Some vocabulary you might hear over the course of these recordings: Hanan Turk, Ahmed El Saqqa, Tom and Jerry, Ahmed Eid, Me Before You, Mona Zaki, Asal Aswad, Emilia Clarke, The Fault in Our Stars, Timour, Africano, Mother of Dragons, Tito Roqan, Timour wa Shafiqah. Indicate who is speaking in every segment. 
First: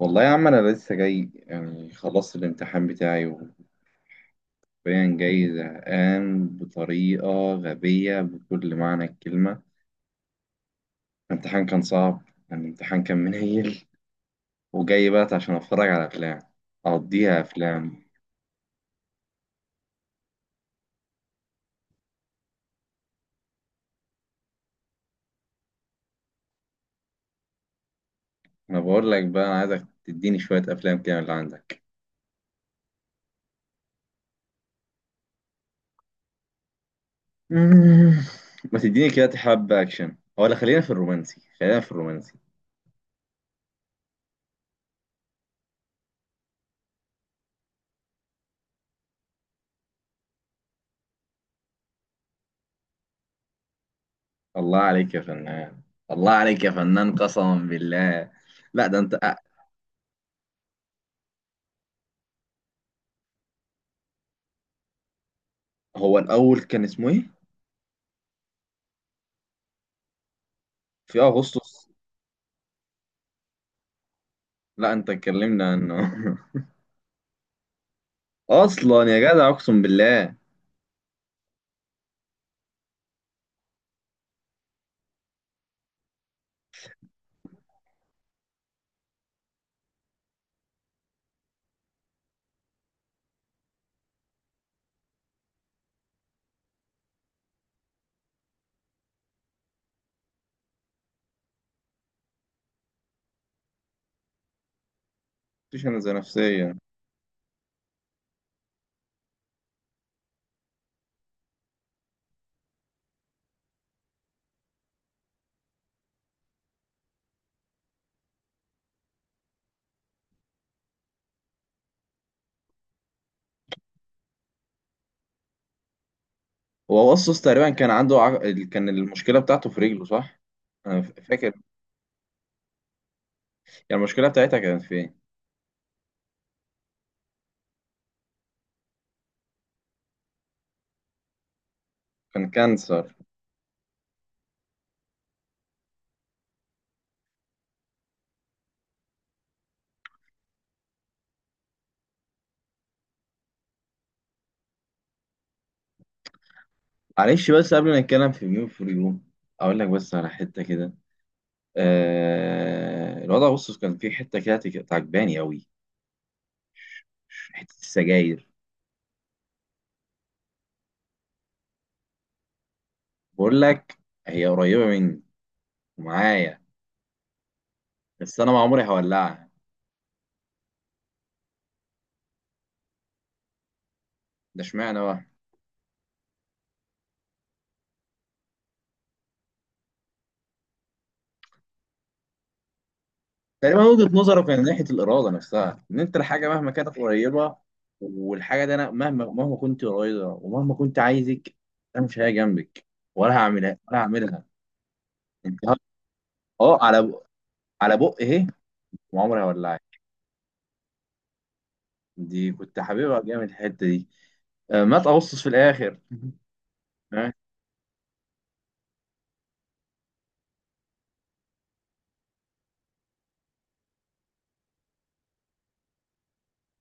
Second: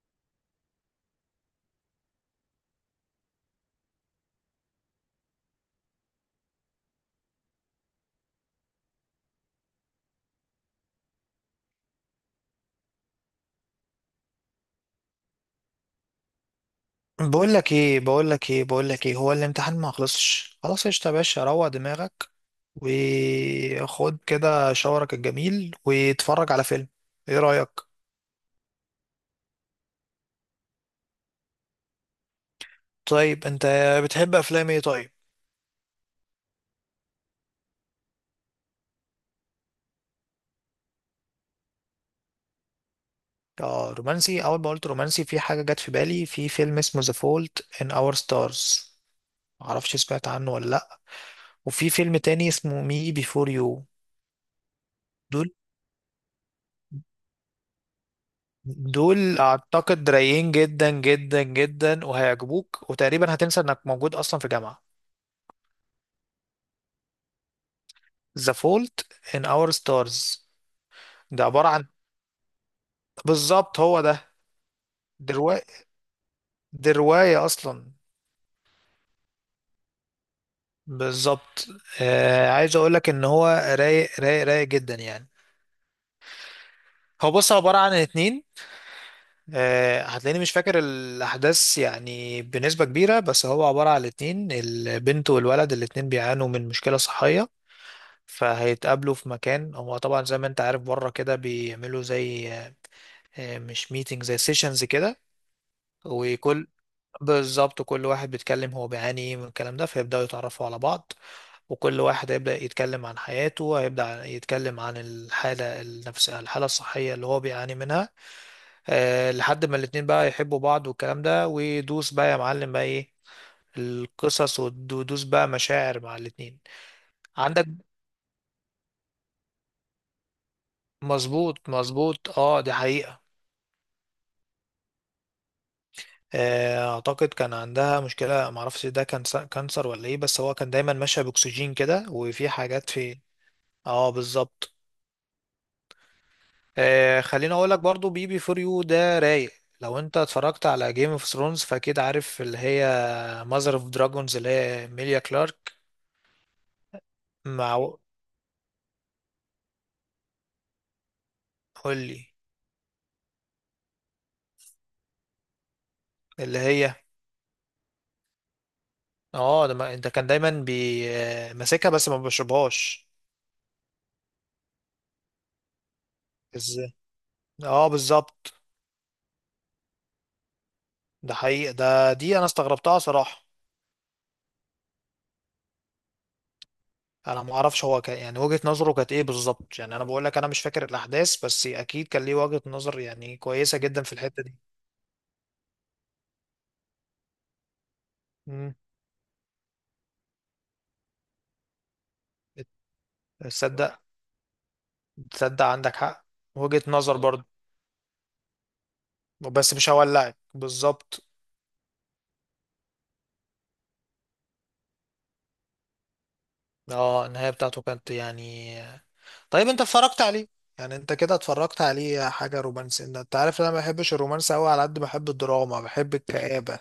Speaker 1: والله يا عم انا لسه جاي، يعني خلصت الامتحان بتاعي وبين جاي زهقان بطريقه غبيه بكل معنى الكلمه. الامتحان كان صعب، يعني الامتحان كان منيل. وجاي بقى عشان اتفرج على افلام، اقضيها
Speaker 2: بقول لك ايه
Speaker 1: افلام.
Speaker 2: بقول لك ايه بقول لك ايه هو الامتحان ما خلصش. خلاص قشطة يا باشا، روق دماغك وخد كده شاورك الجميل واتفرج على فيلم. ايه رأيك؟
Speaker 1: انا بقول لك بقى، انا عايزك تديني شويه افلام كده من اللي عندك.
Speaker 2: طيب انت بتحب افلام ايه؟ طيب
Speaker 1: مم. ما تديني كده حبه اكشن، ولا خلينا في الرومانسي، خلينا في الرومانسي.
Speaker 2: اه رومانسي. اول ما قلت رومانسي في حاجة جت في بالي، في فيلم اسمه The Fault in Our Stars. معرفش سمعت عنه ولا لا. وفي فيلم تاني اسمه مي بيفور يو.
Speaker 1: الله عليك يا
Speaker 2: دول
Speaker 1: فنان. الله عليك يا فنان قسما بالله. لا ده انت،
Speaker 2: دول اعتقد رايقين جدا جدا جدا، وهيعجبوك وتقريبا هتنسى انك موجود اصلا في جامعة.
Speaker 1: هو الاول كان اسمه ايه؟
Speaker 2: ذا فولت ان اور ستارز.
Speaker 1: في
Speaker 2: ده عبارة عن،
Speaker 1: اغسطس.
Speaker 2: بالظبط هو ده.
Speaker 1: لا انت
Speaker 2: دي رواية
Speaker 1: اتكلمنا عنه
Speaker 2: دي رواية أصلا.
Speaker 1: اصلا يا جدع اقسم بالله.
Speaker 2: بالظبط. عايز أقول لك إن هو رايق رايق رايق جدا يعني. هو بص عبارة عن اتنين. هتلاقيني مش فاكر الأحداث يعني بنسبة كبيرة، بس هو عبارة عن اتنين، البنت والولد، الاتنين بيعانوا من مشكلة صحية. فهيتقابلوا في مكان. هو طبعا زي ما انت عارف بره كده بيعملوا زي مش ميتنج، زي سيشنز كده.
Speaker 1: مفيش انا زي
Speaker 2: وكل،
Speaker 1: نفسيا.
Speaker 2: بالظبط كل واحد بيتكلم هو بيعاني ايه من الكلام ده، فيبداوا يتعرفوا على بعض. وكل واحد هيبدا يتكلم عن حياته، هيبدا يتكلم عن الحاله النفسيه، الحاله الصحيه اللي هو بيعاني منها. لحد ما الاتنين بقى يحبوا بعض والكلام ده، ويدوس بقى يا معلم بقى ايه القصص، ودوس بقى مشاعر مع الاتنين.
Speaker 1: هو اغسطس
Speaker 2: عندك.
Speaker 1: تقريبا كان عنده كان المشكله بتاعته في رجله صح؟ انا فاكر.
Speaker 2: مظبوط مظبوط، اه دي حقيقة.
Speaker 1: يعني المشكله بتاعتها كانت في ايه؟
Speaker 2: اعتقد كان عندها مشكلة. معرفش ده كان كانسر ولا ايه، بس هو كان دايما ماشية باكسجين كده وفي
Speaker 1: كان
Speaker 2: حاجات
Speaker 1: كانسر.
Speaker 2: في. اه بالظبط. خليني اقول لك برضو بي بي فور يو ده رايق. لو انت اتفرجت على جيم اوف ثرونز، فاكيد عارف اللي هي ماذر اوف دراجونز، اللي هي ميليا كلارك.
Speaker 1: معلش، بس قبل
Speaker 2: مع.
Speaker 1: ما نتكلم في ميون فور يو، اقول لك بس على حته كده.
Speaker 2: قول لي.
Speaker 1: الوضع اغسطس كان فيه حته كده عجباني قوي.
Speaker 2: اللي هي.
Speaker 1: حته السجاير،
Speaker 2: اه ده انت كان دايما بي ماسكها بس ما بشربهاش.
Speaker 1: بقول لك، هي قريبه مني ومعايا
Speaker 2: ازاي. اه
Speaker 1: بس انا
Speaker 2: بالظبط.
Speaker 1: ما عمري هولعها.
Speaker 2: ده حقيقي، ده دي انا استغربتها صراحة.
Speaker 1: ده اشمعنى بقى؟
Speaker 2: انا ما اعرفش هو كان يعني وجهة نظره كانت ايه بالظبط. يعني انا بقول لك انا مش فاكر الاحداث، بس اكيد كان ليه وجهة نظر يعني كويسة
Speaker 1: تقريبا
Speaker 2: جدا
Speaker 1: وجهة
Speaker 2: في
Speaker 1: نظره
Speaker 2: الحتة دي.
Speaker 1: كان ناحية الإرادة نفسها، إن أنت الحاجة مهما كانت قريبة، والحاجة دي
Speaker 2: مم.
Speaker 1: أنا مهما كنت قريبة ومهما كنت عايزك، أنا مش هي جنبك، ولا هعملها، ولا
Speaker 2: تصدق
Speaker 1: هعملها.
Speaker 2: تصدق
Speaker 1: أنت ه-
Speaker 2: عندك حق.
Speaker 1: أه
Speaker 2: وجهة
Speaker 1: على
Speaker 2: نظر
Speaker 1: ب-
Speaker 2: برضه.
Speaker 1: على بق إيه، وعمري
Speaker 2: بس مش
Speaker 1: هولعك.
Speaker 2: هولعك بالظبط.
Speaker 1: دي كنت حاببها جامد الحتة دي. ما تقصص في الآخر.
Speaker 2: اه
Speaker 1: ها؟
Speaker 2: النهاية بتاعته كانت يعني. طيب انت اتفرجت عليه؟ يعني انت كده اتفرجت عليه حاجة رومانسية. انت عارف ان انا ما بحبش الرومانس قوي على قد ما بحب الدراما، بحب الكآبة.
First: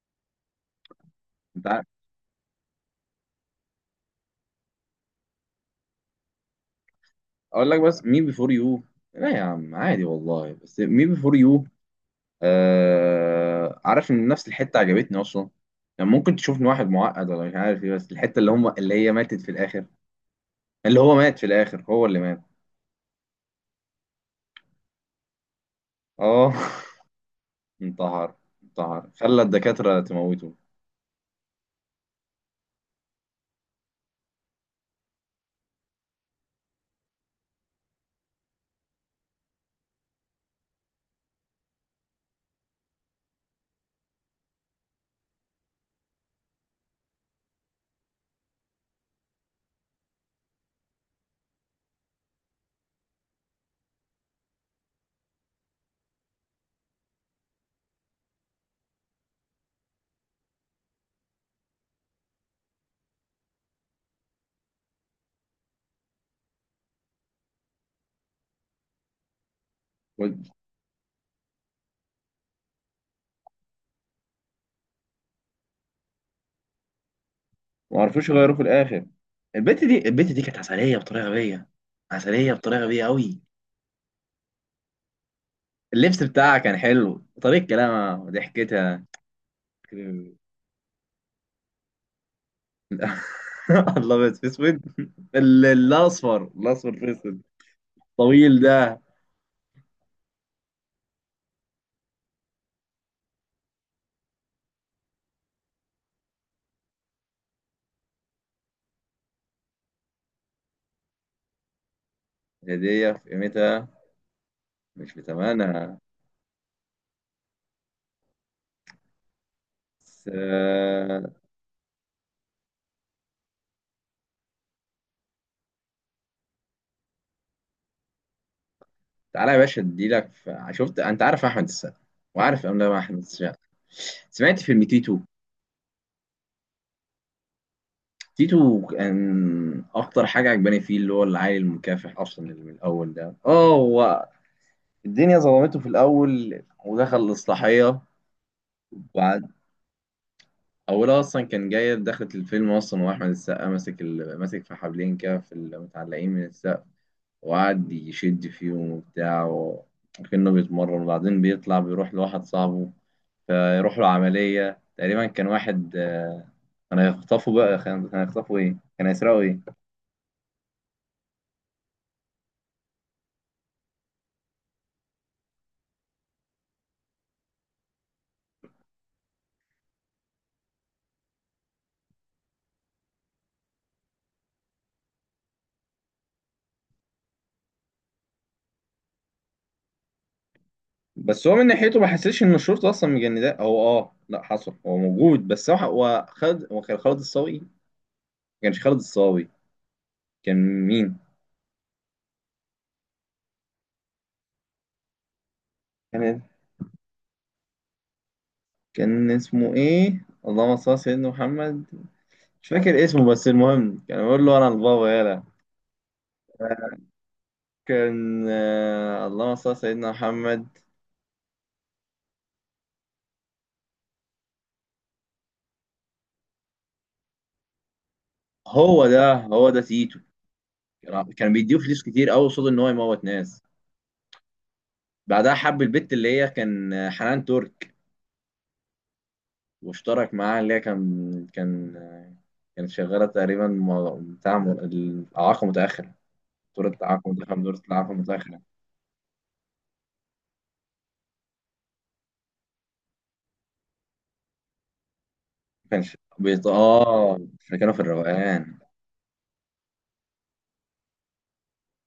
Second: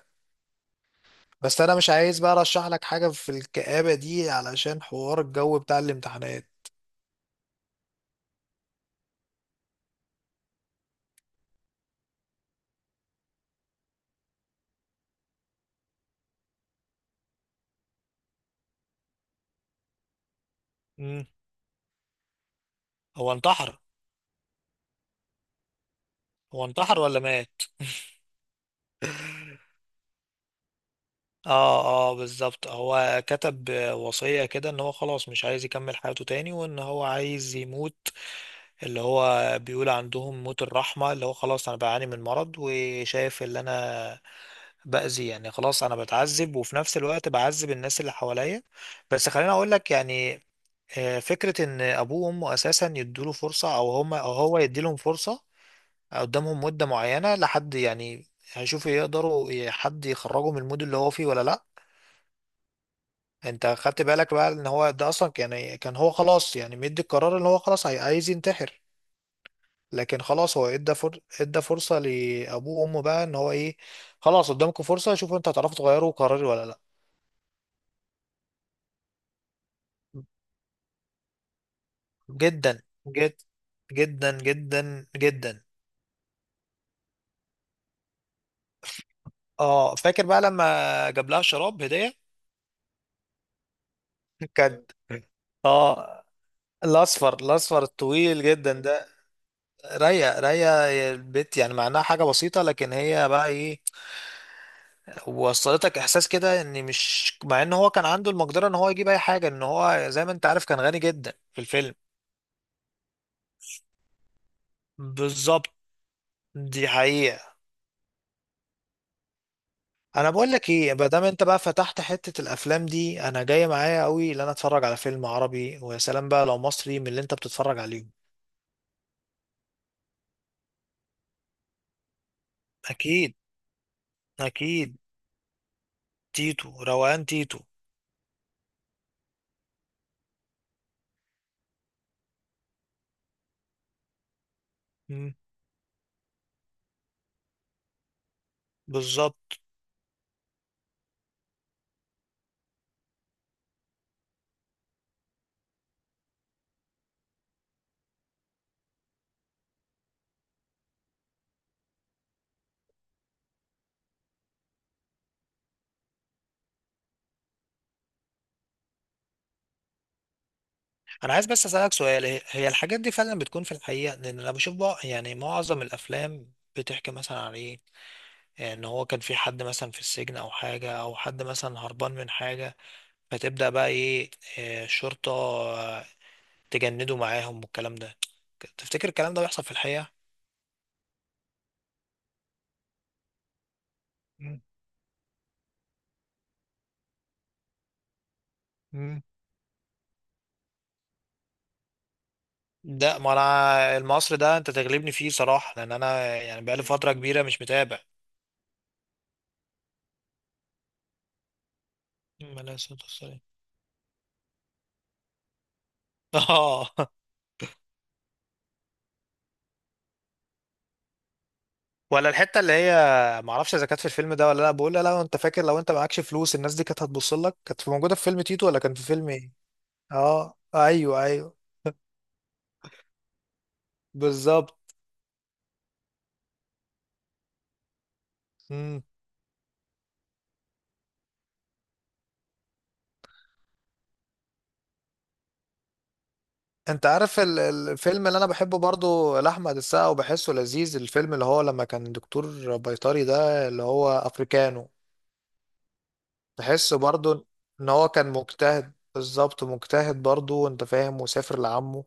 Speaker 2: بس
Speaker 1: أنت
Speaker 2: انا
Speaker 1: عارف،
Speaker 2: مش عايز بقى ارشح لك حاجة في الكآبة دي علشان حوار الجو بتاع الامتحانات.
Speaker 1: أقول لك بس مين بيفور يو. لا يا عم، عادي والله، بس مين بيفور يو. آه، عارف ان نفس الحته عجبتني اصلا. يعني ممكن تشوف ان واحد معقد ولا مش عارف ايه، بس الحته اللي هي ماتت في الاخر، اللي هو
Speaker 2: مم.
Speaker 1: مات في الاخر، هو اللي مات.
Speaker 2: هو انتحر.
Speaker 1: اه.
Speaker 2: هو انتحر ولا مات؟
Speaker 1: انتحر. انتحر، خلى الدكاتره تموته.
Speaker 2: اه. اه بالظبط. هو كتب وصية كده ان هو خلاص مش عايز يكمل حياته تاني وان هو عايز يموت. اللي هو بيقول عندهم موت الرحمة، اللي هو خلاص انا بعاني من مرض وشايف اللي انا بأذي، يعني خلاص انا بتعذب وفي نفس الوقت بعذب الناس اللي حواليا. بس خليني اقول لك يعني فكرة ان ابوه وامه اساسا يدوله فرصة، او هما او هو يديلهم فرصة، قدامهم مدة معينة لحد يعني هيشوفوا يقدروا حد يخرجه من المود اللي هو فيه ولا لا. انت خدت بالك بقى ان هو ده اصلا يعني كان هو خلاص، يعني مدي القرار ان هو خلاص عايز ينتحر. لكن خلاص هو ادى فرصة لابوه وامه بقى ان هو ايه، خلاص قدامكم فرصة شوفوا انتوا هتعرفوا تغيروا قراري ولا لا.
Speaker 1: ما عرفوش يغيروه في الاخر. البت دي كانت عسليه بطريقه غبيه، عسليه
Speaker 2: جدا
Speaker 1: بطريقه غبيه قوي.
Speaker 2: جدا جدا جدا.
Speaker 1: اللبس بتاعها كان حلو، طريقه كلامها وضحكتها.
Speaker 2: اه فاكر بقى لما جاب لها شراب هدية.
Speaker 1: الله، بس في اسود.
Speaker 2: كان. اه
Speaker 1: الاصفر في
Speaker 2: الاصفر
Speaker 1: اسود
Speaker 2: الاصفر الطويل
Speaker 1: طويل
Speaker 2: جدا
Speaker 1: ده.
Speaker 2: ده. رايقه رايقه. البت يعني معناها حاجه بسيطه، لكن هي بقى ايه، وصلتك احساس كده ان، مش مع ان هو كان عنده المقدره ان هو يجيب اي حاجه، ان هو زي ما انت عارف كان غني جدا في الفيلم.
Speaker 1: هدية في قيمتها، مش
Speaker 2: بالظبط.
Speaker 1: بتمنها.
Speaker 2: دي حقيقه.
Speaker 1: بس
Speaker 2: انا بقول لك ايه، ما دام انت بقى فتحت حته الافلام دي، انا جاي معايا قوي ان انا اتفرج على فيلم عربي، ويا سلام بقى لو مصري من اللي انت بتتفرج عليهم.
Speaker 1: تعالى يا باشا شفت انت عارف احمد السقا؟ وعارف افلام احمد
Speaker 2: اكيد.
Speaker 1: السقا؟ سمعت فيلم
Speaker 2: اكيد.
Speaker 1: تيتو؟
Speaker 2: تيتو روقان تيتو.
Speaker 1: تيتو كان اكتر حاجه عجباني فيه اللي هو العيل المكافح اصلا، اللي من الاول ده، اه، هو
Speaker 2: مم،
Speaker 1: الدنيا ظلمته في الاول ودخل الاصلاحيه. وبعد،
Speaker 2: بالظبط.
Speaker 1: اولها اصلا كان جايه، دخلت الفيلم اصلا واحمد السقا ماسك في حبلين كده في المتعلقين من السقا، وقعد يشد فيهم وبتاع وكأنه بيتمرن. وبعدين بيطلع بيروح لواحد صاحبه، فيروح له عملية. تقريبا كان واحد، كان هيخطفه بقى، كان هيخطفه ايه، كان هيسرقه ايه.
Speaker 2: انا عايز بس اسالك سؤال، هي هي الحاجات دي فعلا بتكون في الحقيقه؟ لان انا بشوف بقى يعني معظم الافلام بتحكي مثلا على ايه، ان هو كان في حد مثلا في السجن او حاجة، او حد مثلا هربان من حاجة، فتبدأ بقى ايه الشرطة تجنده معاهم والكلام ده. تفتكر الكلام ده بيحصل في الحقيقة؟
Speaker 1: بس هو من ناحيته ما حسيتش ان الشرطة اصلا مجنداه. هو اه، لا،
Speaker 2: مم.
Speaker 1: حصل، هو موجود. بس هو هو خالد هو كان خالد الصاوي، ما كانش خالد
Speaker 2: مم.
Speaker 1: الصاوي. كان مين؟
Speaker 2: ده ما انا المصري ده انت تغلبني فيه صراحة، لان انا
Speaker 1: كان
Speaker 2: يعني بقالي فترة كبيرة مش متابع.
Speaker 1: كان اسمه ايه؟ اللهم صل على سيدنا محمد. مش
Speaker 2: عليه الصلاة
Speaker 1: فاكر اسمه،
Speaker 2: والسلام.
Speaker 1: بس المهم كان بيقول له انا البابا يالا.
Speaker 2: اه.
Speaker 1: كان اللهم صل على سيدنا محمد.
Speaker 2: ولا الحتة اللي هي، معرفش اذا كانت في الفيلم ده ولا لا، بقول لا لو انت فاكر، لو انت معكش فلوس الناس دي كانت هتبص لك، كانت موجودة في فيلم تيتو ولا كان في فيلم ايه.
Speaker 1: هو ده تيتو.
Speaker 2: اه ايوه
Speaker 1: كان
Speaker 2: ايوه.
Speaker 1: بيديه فلوس كتير قوي قصاد ان هو يموت ناس.
Speaker 2: بالظبط.
Speaker 1: بعدها حب البت اللي هي كان حنان ترك.
Speaker 2: مم.
Speaker 1: واشترك معاها اللي هي كان كانت شغاله تقريبا بتاع الاعاقه متاخره،
Speaker 2: انت عارف
Speaker 1: دكتوره اعاقه
Speaker 2: الفيلم اللي انا
Speaker 1: متاخره.
Speaker 2: بحبه برضو لاحمد السقا وبحسه لذيذ، الفيلم اللي هو لما كان دكتور بيطري ده، اللي هو افريكانو. بحسه
Speaker 1: اه،
Speaker 2: برضو
Speaker 1: احنا
Speaker 2: ان
Speaker 1: كانوا في
Speaker 2: هو كان
Speaker 1: الروقان.
Speaker 2: مجتهد، بالظبط مجتهد برضو انت فاهم، وسافر لعمه،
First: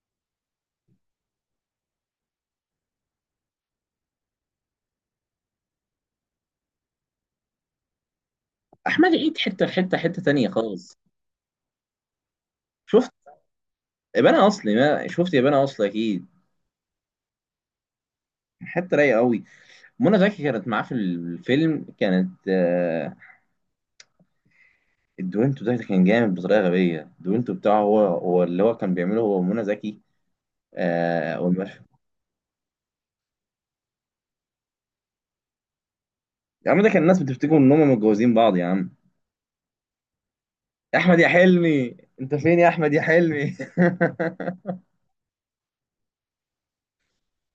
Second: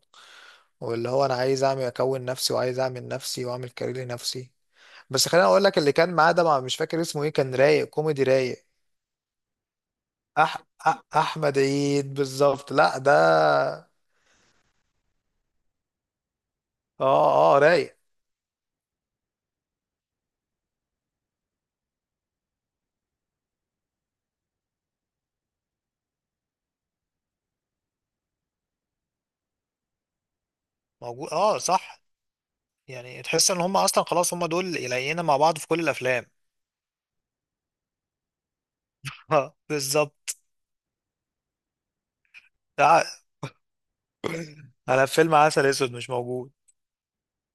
Speaker 2: واللي هو انا عايز اعمل اكون نفسي وعايز اعمل نفسي واعمل كارير لنفسي. بس خليني اقول لك، اللي كان معاه ده مش فاكر اسمه ايه، كان رايق كوميدي رايق.
Speaker 1: احمد عيد حته في حته، حته تانيه
Speaker 2: أح...
Speaker 1: خالص.
Speaker 2: احمد عيد بالظبط. لا
Speaker 1: شفت
Speaker 2: ده.
Speaker 1: ابانا اصلي؟ ما شفت ابانا اصلي اكيد.
Speaker 2: اه اه رايق.
Speaker 1: حته رايقه قوي. منى زكي كانت معاه في الفيلم، كانت الدوينتو ده كان جامد بطريقه غبيه. الدوينتو بتاعه هو، هو اللي كان بيعمله هو ومنى زكي.
Speaker 2: موجود
Speaker 1: آه،
Speaker 2: اه
Speaker 1: والمشهد.
Speaker 2: صح. يعني تحس ان هم اصلا خلاص هم دول يلاقينا مع بعض في كل الافلام.
Speaker 1: يا عم ده كان الناس بتفتكر ان هم متجوزين بعض يا عم.
Speaker 2: اه بالظبط.
Speaker 1: يا احمد يا حلمي انت فين، يا احمد يا
Speaker 2: ده
Speaker 1: حلمي.
Speaker 2: على فيلم عسل اسود مش موجود؟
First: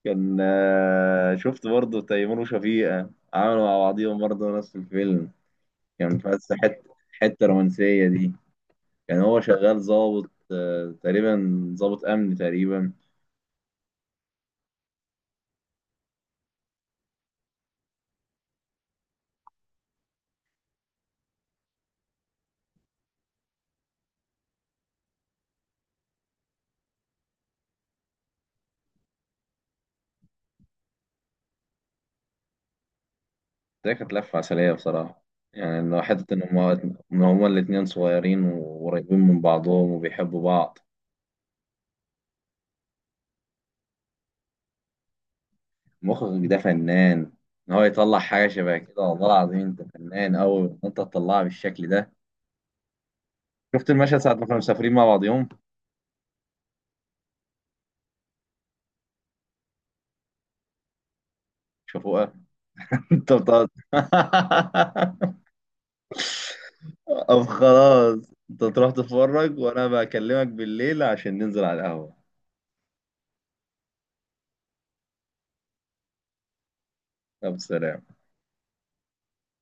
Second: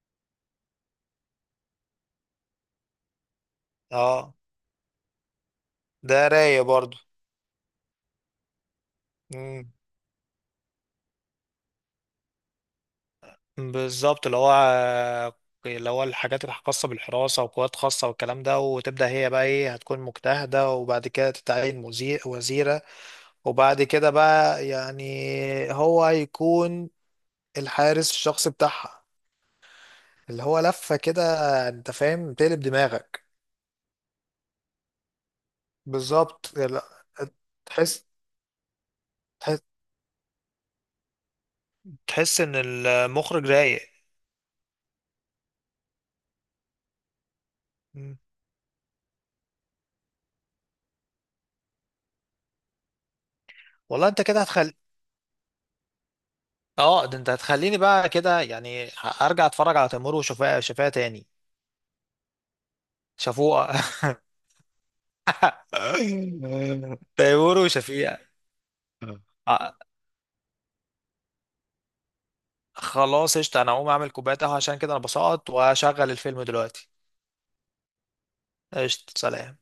Speaker 1: كان آه، شفت برضه تيمور وشفيقة؟ عملوا مع بعضيهم
Speaker 2: اه
Speaker 1: برضه نفس الفيلم. كان
Speaker 2: ده
Speaker 1: بس
Speaker 2: رايق
Speaker 1: حته،
Speaker 2: برضو.
Speaker 1: حته رومانسيه دي. كان هو
Speaker 2: مم.
Speaker 1: شغال ظابط تقريبا ظابط امن تقريبا.
Speaker 2: بالظبط اللي هو، اللي هو الحاجات الخاصة بالحراسة وقوات خاصة والكلام ده، وتبدأ هي بقى ايه، هتكون مجتهدة وبعد كده تتعين وزيرة، وبعد كده بقى يعني هو هيكون الحارس الشخصي بتاعها، اللي هو لفة كده انت فاهم، تقلب دماغك.
Speaker 1: ده كانت لفة عسلية بصراحة. يعني إنه حتة
Speaker 2: بالظبط يعني. لا،
Speaker 1: إن هما الاتنين
Speaker 2: تحس
Speaker 1: صغيرين وقريبين من
Speaker 2: تحس
Speaker 1: بعضهم وبيحبوا بعض.
Speaker 2: تحس ان المخرج رايق.
Speaker 1: مخرج ده فنان، إن هو يطلع
Speaker 2: مم.
Speaker 1: حاجة شبه كده. والله العظيم أنت فنان أوي إن أنت تطلعها بالشكل ده. شفت
Speaker 2: والله
Speaker 1: المشهد
Speaker 2: انت
Speaker 1: ساعة ما
Speaker 2: كده
Speaker 1: كانوا
Speaker 2: هتخل.
Speaker 1: مسافرين مع بعضهم؟
Speaker 2: اه ده انت هتخليني بقى كده يعني ارجع اتفرج على تيمور وشفيقة. شفيقة تاني.
Speaker 1: شافوها. أنت بتقعد.
Speaker 2: شفوقة.
Speaker 1: طب
Speaker 2: تيمور
Speaker 1: خلاص،
Speaker 2: وشفيقة.
Speaker 1: أنت تروح تتفرج
Speaker 2: آه،
Speaker 1: وأنا بكلمك بالليل عشان ننزل على القهوة.
Speaker 2: خلاص قشطة. انا هقوم اعمل كوباية قهوة عشان كده انا بسقط، وهشغل الفيلم دلوقتي.
Speaker 1: طب سلام.
Speaker 2: قشطة سلام.